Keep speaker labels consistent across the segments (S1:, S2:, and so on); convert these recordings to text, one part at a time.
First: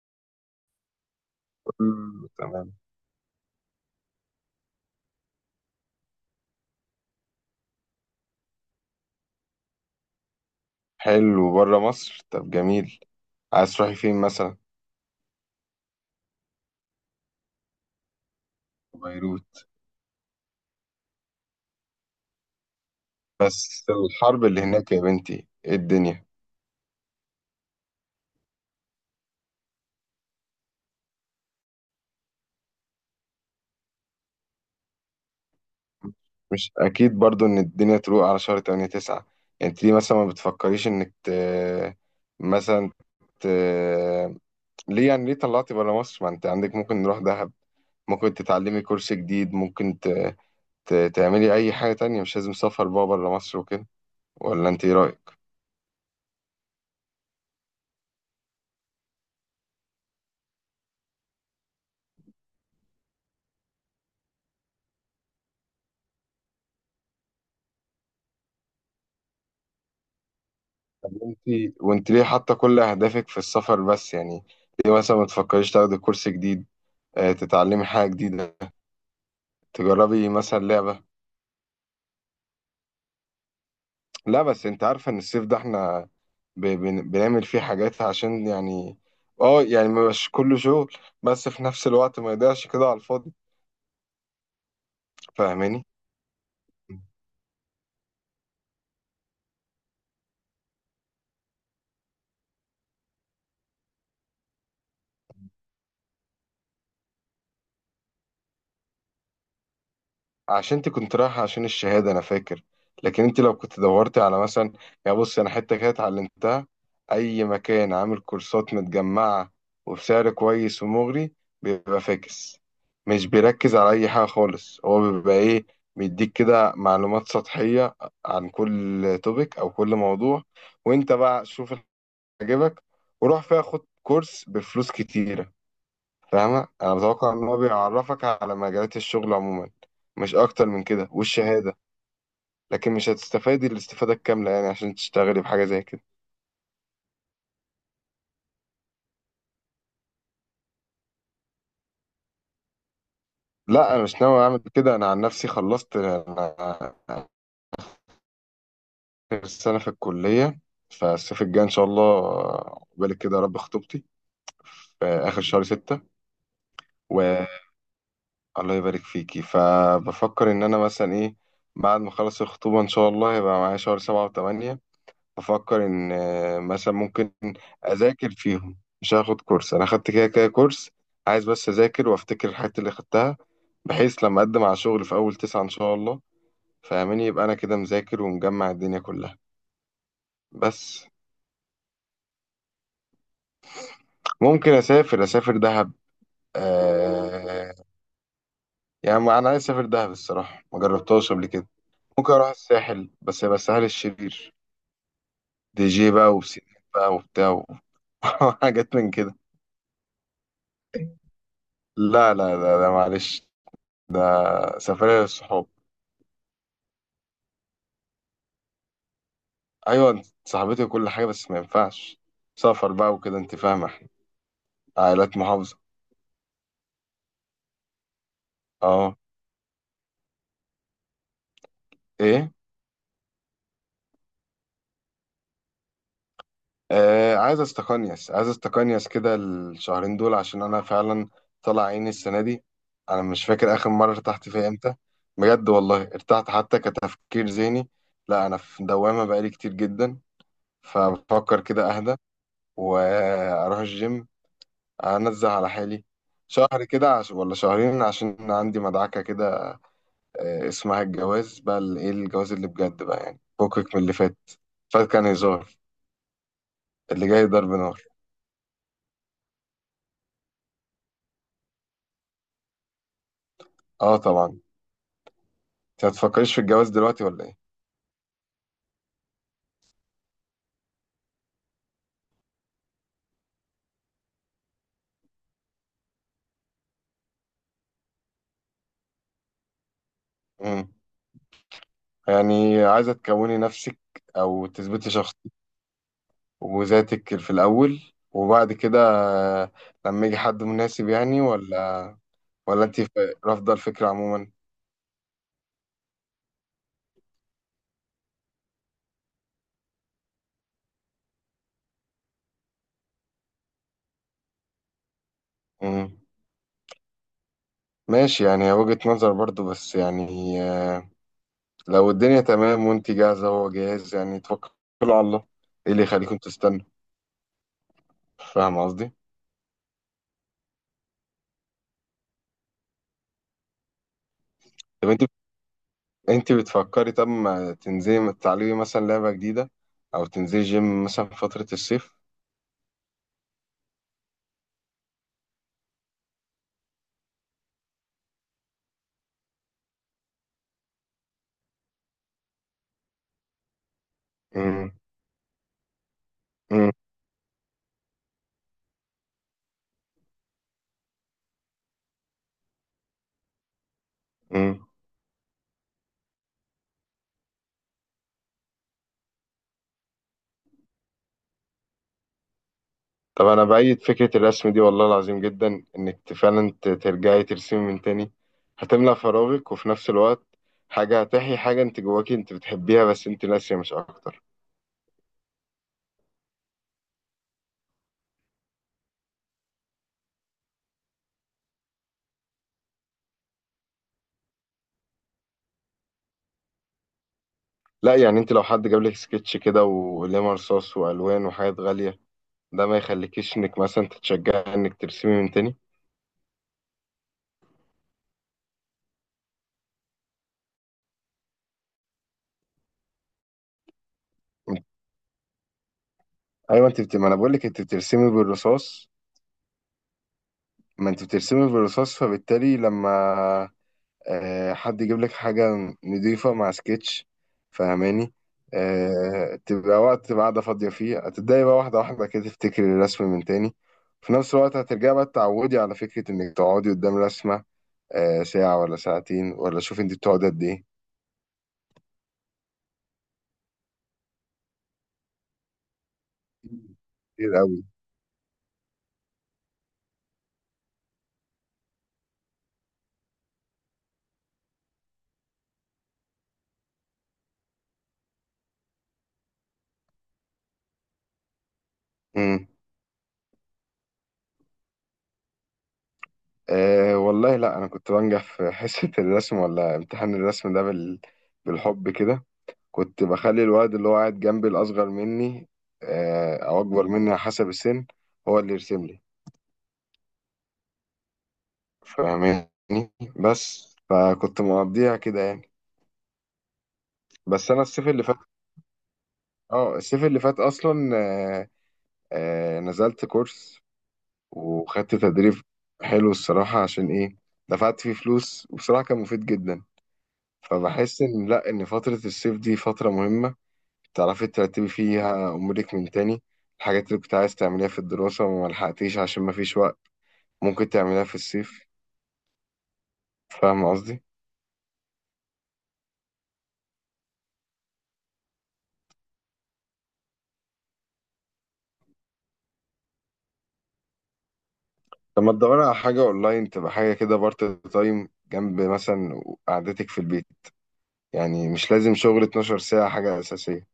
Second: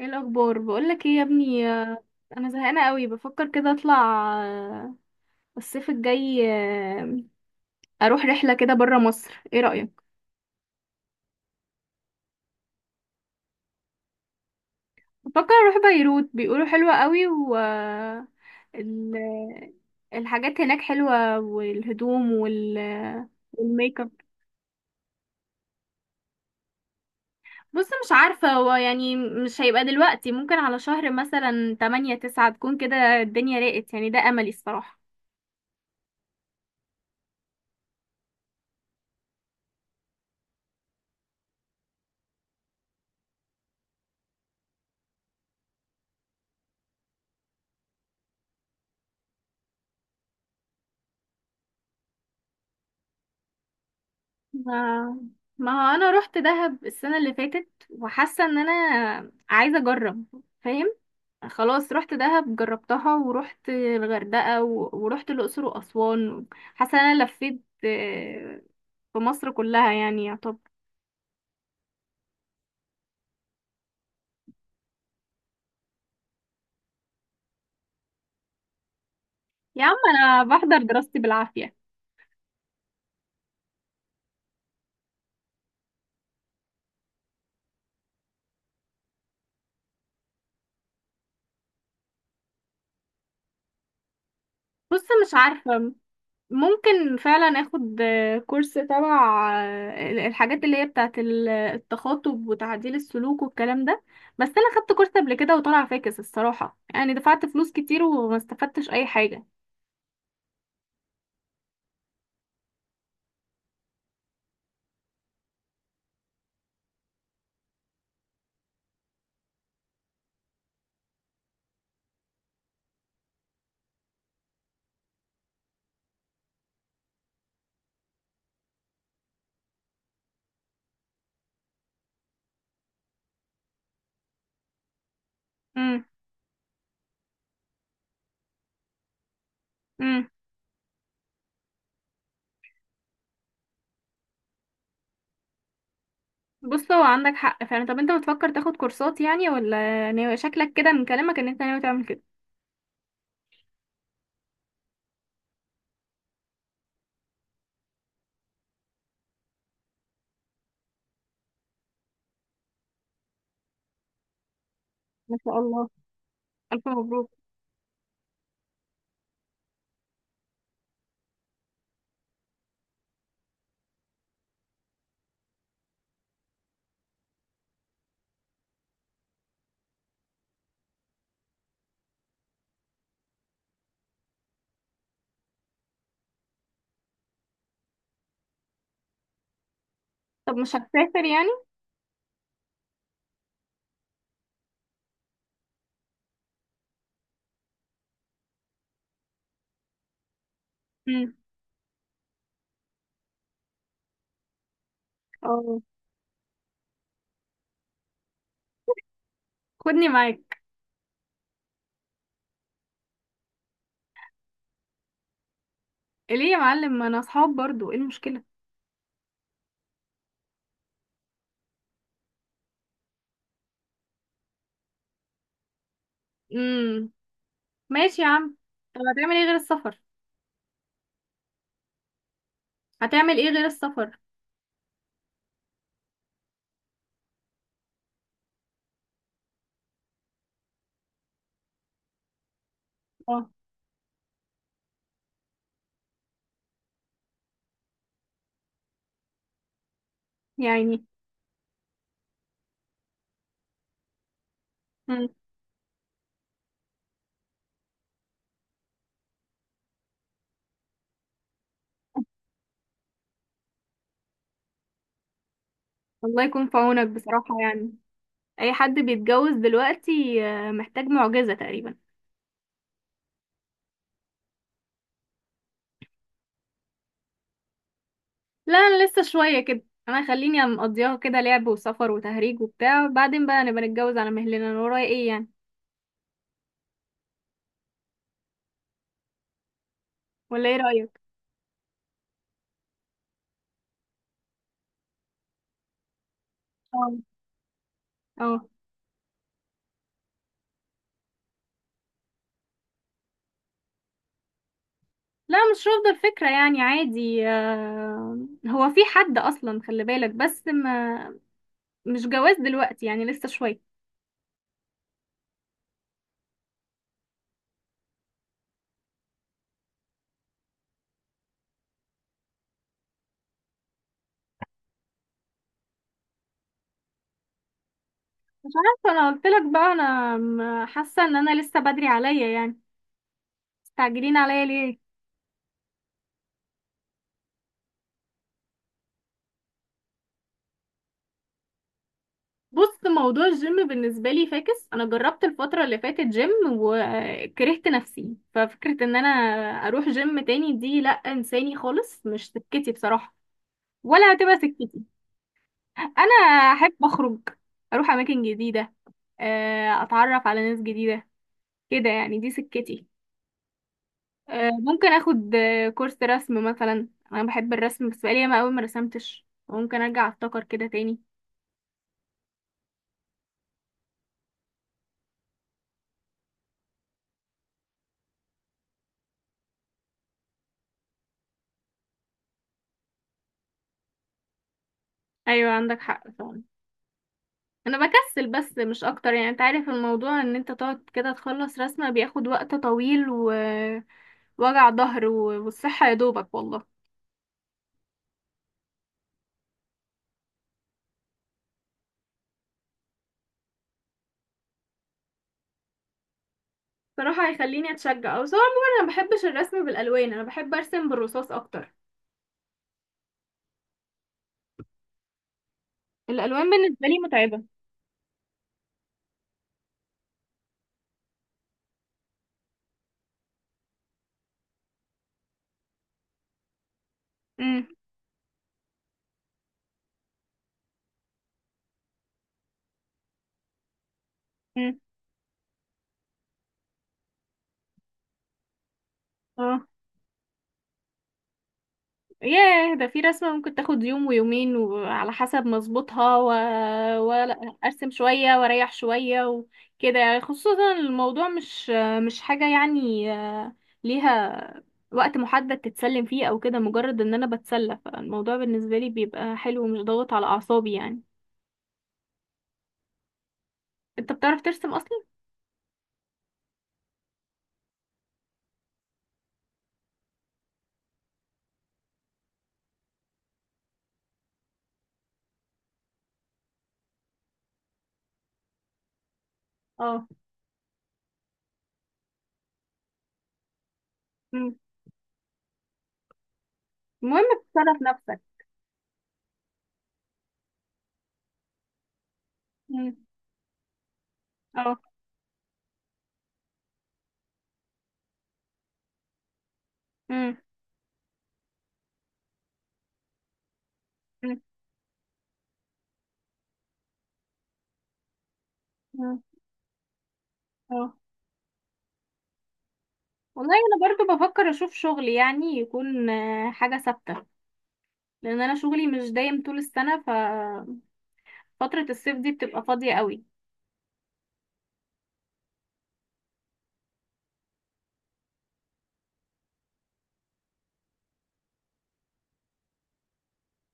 S1: ايه الاخبار؟ بقولك ايه يا ابني؟
S2: مم،
S1: انا
S2: تمام.
S1: زهقانه قوي، بفكر كده اطلع، آه، الصيف الجاي، اروح رحله كده برا مصر. ايه رايك؟
S2: حلو بره مصر، طب جميل. عايز تروحي فين مثلا؟
S1: بفكر اروح بيروت، بيقولوا حلوه قوي، و ال...
S2: بيروت؟
S1: الحاجات هناك حلوه، والهدوم
S2: بس
S1: والميك اب.
S2: الحرب اللي هناك يا بنتي، ايه الدنيا!
S1: بص، مش عارفه، هو يعني مش هيبقى دلوقتي. ممكن على شهر مثلا 8 9 تكون كده الدنيا راقت، يعني ده املي الصراحه.
S2: مش اكيد برضو ان الدنيا تروق على شهر 8 9. انت ليه مثلا ما بتفكريش انك مثلا ت... ليه يعني؟ ليه طلعتي بره مصر؟ ما انت عندك ممكن نروح دهب، ممكن تتعلمي كورس جديد، ممكن تعملي اي حاجة تانية. مش لازم سفر بقى بره مصر وكده، ولا انت ايه
S1: ما
S2: رأيك؟
S1: ما هو انا رحت دهب السنه اللي فاتت، وحاسه ان انا عايزه اجرب. فاهم؟ خلاص، رحت دهب جربتها، ورحت الغردقه ورحت الاقصر واسوان. حاسه ان انا لفيت في مصر كلها يعني، يا طب.
S2: انت ليه حاطه كل اهدافك في السفر بس يعني؟ ليه مثلا ما تفكريش تاخدي كورس جديد، تتعلمي حاجه جديده،
S1: يا عم،
S2: تجربي
S1: انا
S2: مثلا
S1: بحضر
S2: لعبه؟
S1: دراستي بالعافيه.
S2: لا بس انت عارفه ان الصيف ده احنا بنعمل فيه حاجات عشان يعني، اه يعني مبقاش كله شغل، بس في نفس الوقت ما يضيعش كده على الفاضي.
S1: بص، مش
S2: فاهماني؟
S1: عارفه. ممكن فعلا اخد كورس تبع الحاجات اللي هي بتاعه التخاطب وتعديل السلوك والكلام ده. بس انا خدت كورس قبل كده وطلع فاكس الصراحة، يعني دفعت فلوس كتير وما استفدتش اي حاجة.
S2: عشان انت كنت رايحة عشان الشهادة انا فاكر. لكن انت لو كنت دورتي على مثلا، يعني بص انا حتة كده اتعلمتها، اي مكان عامل كورسات متجمعة وبسعر كويس ومغري بيبقى فاكس. مش بيركز على اي حاجة خالص، هو بيبقى ايه، بيديك كده معلومات سطحية عن كل توبيك او كل موضوع، وانت بقى شوف اللي عجبك وروح فيها خد كورس بفلوس كتيرة.
S1: امم.
S2: فاهمة؟ أنا متوقع إن هو بيعرفك على مجالات الشغل عموما،
S1: امم.
S2: مش أكتر من كده والشهادة. لكن مش هتستفادي الاستفادة الكاملة يعني عشان تشتغلي بحاجة زي كده.
S1: بص، هو عندك حق فعلا. طب انت بتفكر تاخد كورسات يعني؟ ولا ناوي؟ شكلك كده من كلامك ان انت ناوي تعمل كده.
S2: لا أنا مش ناوي أعمل كده. أنا عن نفسي خلصت، أنا آخر سنة في الكلية. فالصيف الجاي إن شاء الله، عقبالك كده يا رب، خطوبتي في
S1: ما
S2: آخر
S1: شاء
S2: شهر
S1: الله،
S2: ستة.
S1: الف مبروك.
S2: والله يبارك فيكي. فبفكر إن أنا مثلا إيه، بعد ما أخلص الخطوبة إن شاء الله هيبقى معايا شهر سبعة وثمانية. بفكر ان مثلا ممكن اذاكر فيهم. مش هاخد كورس، انا خدت كده كده كورس. عايز بس اذاكر وافتكر الحاجات اللي خدتها، بحيث لما اقدم على شغل في اول تسعة ان شاء الله. فاهمني؟ يبقى انا كده مذاكر ومجمع الدنيا كلها.
S1: طب مش
S2: بس
S1: هتسافر يعني؟
S2: ممكن اسافر، اسافر دهب. آه، يعني انا عايز اسافر دهب الصراحه، ما جربتهاش
S1: امم.
S2: قبل كده. ممكن اروح الساحل، بس يبقى الساحل الشرير،
S1: اه.
S2: دي جي بقى وبسينات بقى وبتاع و- وحاجات من كده.
S1: خدني معاك.
S2: لا, معلش، ده سفرية للصحاب.
S1: ليه يا معلم؟ ما انا اصحاب برضو، ايه المشكلة؟
S2: ايوه انت صاحبتي وكل حاجه، بس ما ينفعش سفر بقى وكده. انت فاهمه، احنا عائلات محافظه.
S1: مم. ماشي يا عم. طب
S2: اه.
S1: هتعمل ايه غير السفر؟
S2: ايه؟
S1: هتعمل ايه غير السفر؟
S2: آه، عايز استقنيس، عايز استقنيس كده الشهرين دول عشان انا فعلا طلع عيني السنه دي. انا مش
S1: اه.
S2: فاكر اخر مره ارتحت فيها امتى، بجد والله ارتحت حتى كتفكير ذهني. لا انا في دوامه بقالي كتير جدا.
S1: يعني.
S2: فبفكر كده اهدى واروح الجيم،
S1: مم.
S2: انزل على حالي شهر كده ولا شهرين، عشان عندي مدعكه كده، اسمها الجواز بقى، ايه، الجواز اللي بجد بقى يعني، فكك من اللي فات. فات كان هزار،
S1: الله يكون في عونك
S2: اللي جاي
S1: بصراحة،
S2: ضرب
S1: يعني
S2: نار.
S1: اي حد بيتجوز دلوقتي محتاج معجزة تقريبا.
S2: اه طبعا. انت هتفكريش في الجواز دلوقتي ولا ايه؟
S1: لا، انا لسه شوية كده. انا خليني مقضيها كده، لعب وسفر وتهريج وبتاع، بعدين بقى نبقى نتجوز على مهلنا، انا ورايا ايه يعني؟ ولا ايه
S2: مم.
S1: رأيك؟
S2: يعني عايزه تكوني نفسك او تثبتي شخص
S1: اه.
S2: وذاتك في الاول،
S1: اه.
S2: وبعد كده آه، لما يجي حد مناسب يعني، ولا، ولا انت رافضه الفكره عموما؟
S1: لا، مش رافضة الفكرة، يعني عادي. هو في حد اصلا، خلي بالك. بس ما، مش جواز دلوقتي يعني، لسه شوية.
S2: مم. ماشي، يعني هي وجهة نظر برضو، بس يعني لو الدنيا تمام وانت جاهزة وهو جاهز يعني توكلوا على الله. ايه اللي يخليكم تستنوا؟ فاهم قصدي؟
S1: فانا قلت لك بقى، انا حاسه ان انا لسه بدري عليا، يعني مستعجلين عليا ليه؟
S2: طب انت، بتفكري طب ما تنزلي، ما تتعلمي مثلا لعبة جديدة، او تنزلي جيم مثلا في فترة الصيف.
S1: بص، موضوع الجيم بالنسبه لي فاكس. انا جربت الفتره اللي فاتت جيم وكرهت نفسي، ففكره ان انا اروح جيم تاني دي، لا، انساني خالص، مش سكتي بصراحه، ولا هتبقى
S2: امم
S1: سكتي. انا
S2: امم
S1: احب اخرج، اروح اماكن جديده، اتعرف على ناس جديده، كده يعني، دي سكتي.
S2: امم
S1: ممكن اخد كورس رسم مثلا، انا بحب الرسم، بس بقالي ياما قوي ما رسمتش، ممكن ارجع افتكر كده تاني.
S2: طب انا بأيد فكرة الرسم دي والله العظيم جدا، انك فعلا ترجعي ترسمي من تاني. هتملى فراغك، وفي نفس الوقت حاجة هتحيي حاجة انت جواكي انت بتحبيها بس انت ناسية، مش اكتر.
S1: ايوه، عندك حق فعلا. انا بكسل بس، مش اكتر يعني. انت عارف الموضوع، ان انت تقعد كده تخلص رسمة بياخد وقت طويل، ووجع ظهر والصحة يا دوبك والله.
S2: لا يعني انت لو حد جاب لك سكتش كده وقلم رصاص والوان وحاجات غالية، ده ما يخليكيش انك مثلا تتشجعي انك ترسمي من تاني؟
S1: صراحة هيخليني اتشجع او سواء. عموما انا ما بحبش الرسم بالالوان، انا بحب ارسم بالرصاص اكتر. الالوان
S2: ايوه انت
S1: بالنسبة لي
S2: ما انا بقول
S1: متعبة.
S2: لك انت بترسمي بالرصاص. ما انت بترسمي بالرصاص، فبالتالي لما حد يجيب لك حاجه نضيفه مع سكتش،
S1: امم.
S2: فاهماني؟ تبقى وقت، تبقى قاعده فاضيه فيه، هتبداي بقى واحده واحده كده تفتكري الرسم من تاني. في نفس الوقت
S1: امم.
S2: هترجعي بقى تتعودي على فكره انك تقعدي قدام رسمه ساعه ولا ساعتين، ولا
S1: اه.
S2: شوفي انت بتقعدي قد ايه.
S1: ياه، ده في رسمة ممكن تاخد يوم ويومين، وعلى حسب مظبوطها،
S2: كتير
S1: ولا
S2: قوي.
S1: ارسم شوية واريح شوية وكده يعني، خصوصا الموضوع مش حاجة يعني ليها وقت محدد تتسلم فيه او كده، مجرد ان انا بتسلى، فالموضوع بالنسبة لي بيبقى حلو ومش ضاغط على اعصابي يعني.
S2: امم.
S1: انت بتعرف ترسم اصلا؟
S2: أه والله، لا انا كنت بنجح في حصه الرسم ولا امتحان الرسم ده بالحب كده. كنت بخلي الواد اللي هو قاعد جنبي، الأصغر مني أو أكبر مني على حسب السن، هو اللي يرسم لي.
S1: اه.
S2: فاهماني؟ بس فكنت
S1: مم.
S2: مقضيها كده يعني.
S1: المهم
S2: بس أنا
S1: تتصرف
S2: الصيف اللي فات،
S1: نفسك.
S2: اه الصيف اللي فات أصلا
S1: مم.
S2: نزلت كورس
S1: اه.
S2: وخدت تدريب حلو الصراحة، عشان إيه، دفعت فيه فلوس وبصراحة كان مفيد جدا.
S1: مم.
S2: فبحس إن لأ، إن فترة الصيف دي فترة مهمة، تعرفي
S1: مم.
S2: ترتبي فيها أمورك من تاني. الحاجات اللي كنت عايز تعمليها في الدراسة وما لحقتيش
S1: مم.
S2: عشان مفيش وقت، ممكن
S1: اه
S2: تعمليها في الصيف.
S1: والله،
S2: فاهم
S1: انا
S2: قصدي؟
S1: برضو بفكر اشوف شغل يعني، يكون حاجة ثابتة. لان انا شغلي مش دايم طول السنه، ففتره الصيف دي بتبقى فاضيه قوي.
S2: لما تدوري على حاجة أونلاين تبقى حاجة كده بارت تايم جنب مثلا قعدتك في البيت، يعني مش لازم شغل 12 ساعة حاجة أساسية.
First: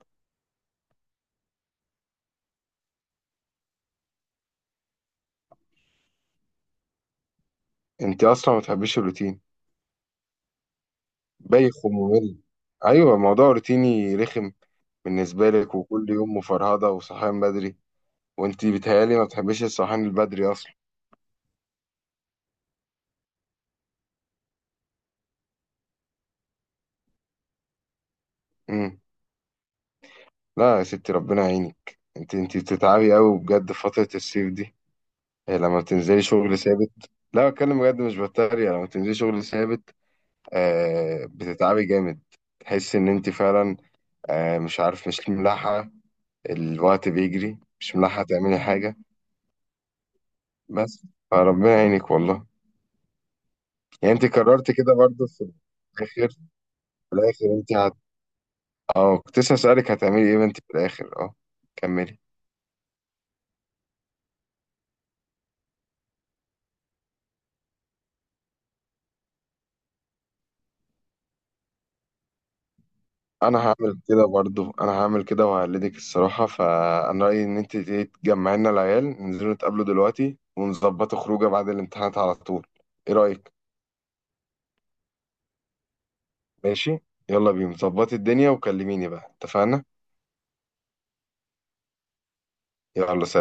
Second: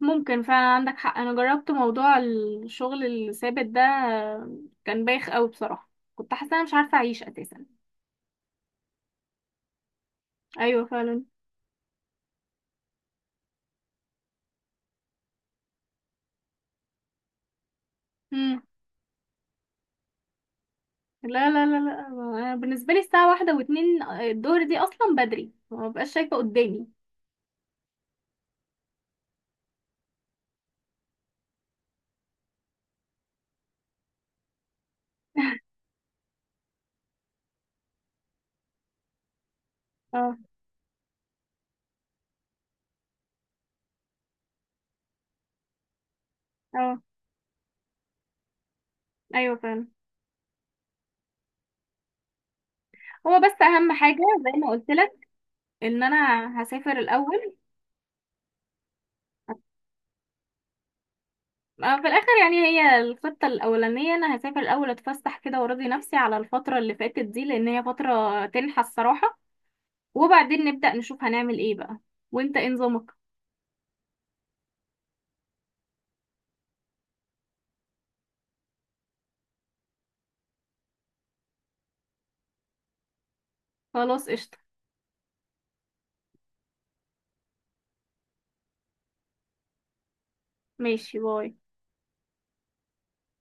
S1: ممكن فعلا، عندك حق. انا جربت موضوع الشغل الثابت ده، كان بايخ قوي بصراحه. كنت حاسه انا مش عارفه اعيش اساسا.
S2: أنت أصلا ما بتحبيش الروتين،
S1: ايوه فعلا.
S2: بايخ وممل. أيوة، موضوع روتيني رخم بالنسبة لك، وكل يوم مفرهدة وصحيان بدري.
S1: مم.
S2: وأنت بتهيألي ما بتحبيش الصحيان البدري أصلا.
S1: لا، لا، لا، لا. أنا بالنسبه لي الساعه واحدة واتنين الظهر دي اصلا بدري، ما ببقاش شايفه قدامي.
S2: مم. لا يا ستي ربنا يعينك، انت بتتعبي قوي بجد في فترة الصيف دي. إيه لما بتنزلي شغل ثابت، لا بتكلم بجد مش بتريق، لما بتنزلي شغل ثابت
S1: اه.
S2: آه بتتعبي جامد. تحسي ان انت فعلا آه، مش عارف، مش ملاحقة،
S1: اه.
S2: الوقت بيجري مش ملاحقة تعملي حاجة.
S1: ايوه فعلا.
S2: بس فربنا يعينك والله.
S1: هو بس اهم
S2: يعني
S1: حاجه
S2: انت
S1: زي ما
S2: قررت
S1: قلت
S2: كده
S1: لك،
S2: برضه في
S1: ان
S2: الاخر،
S1: انا هسافر
S2: في الاخر
S1: الاول.
S2: انت اه كنت لسه اسألك هتعملي ايه انت في الاخر، اه
S1: في
S2: كملي.
S1: الاخر يعني، هي الخطه الاولانيه، انا هسافر الاول، اتفسح كده وارضي نفسي على الفتره اللي فاتت دي، لان هي فتره تنحى الصراحه. وبعدين نبدا نشوف هنعمل ايه بقى. وانت ايه نظامك؟
S2: انا هعمل كده برضو، انا هعمل كده وهقلدك الصراحه. فانا رايي ان انت تيجي تجمعي لنا العيال ننزلوا نتقابلوا دلوقتي ونظبطوا خروجه بعد الامتحانات على طول. ايه رايك؟
S1: خلاص، قشطه.
S2: ماشي. يلا بينا، ظبطي الدنيا وكلميني بقى، اتفقنا؟
S1: ماشي، باي.
S2: يلا.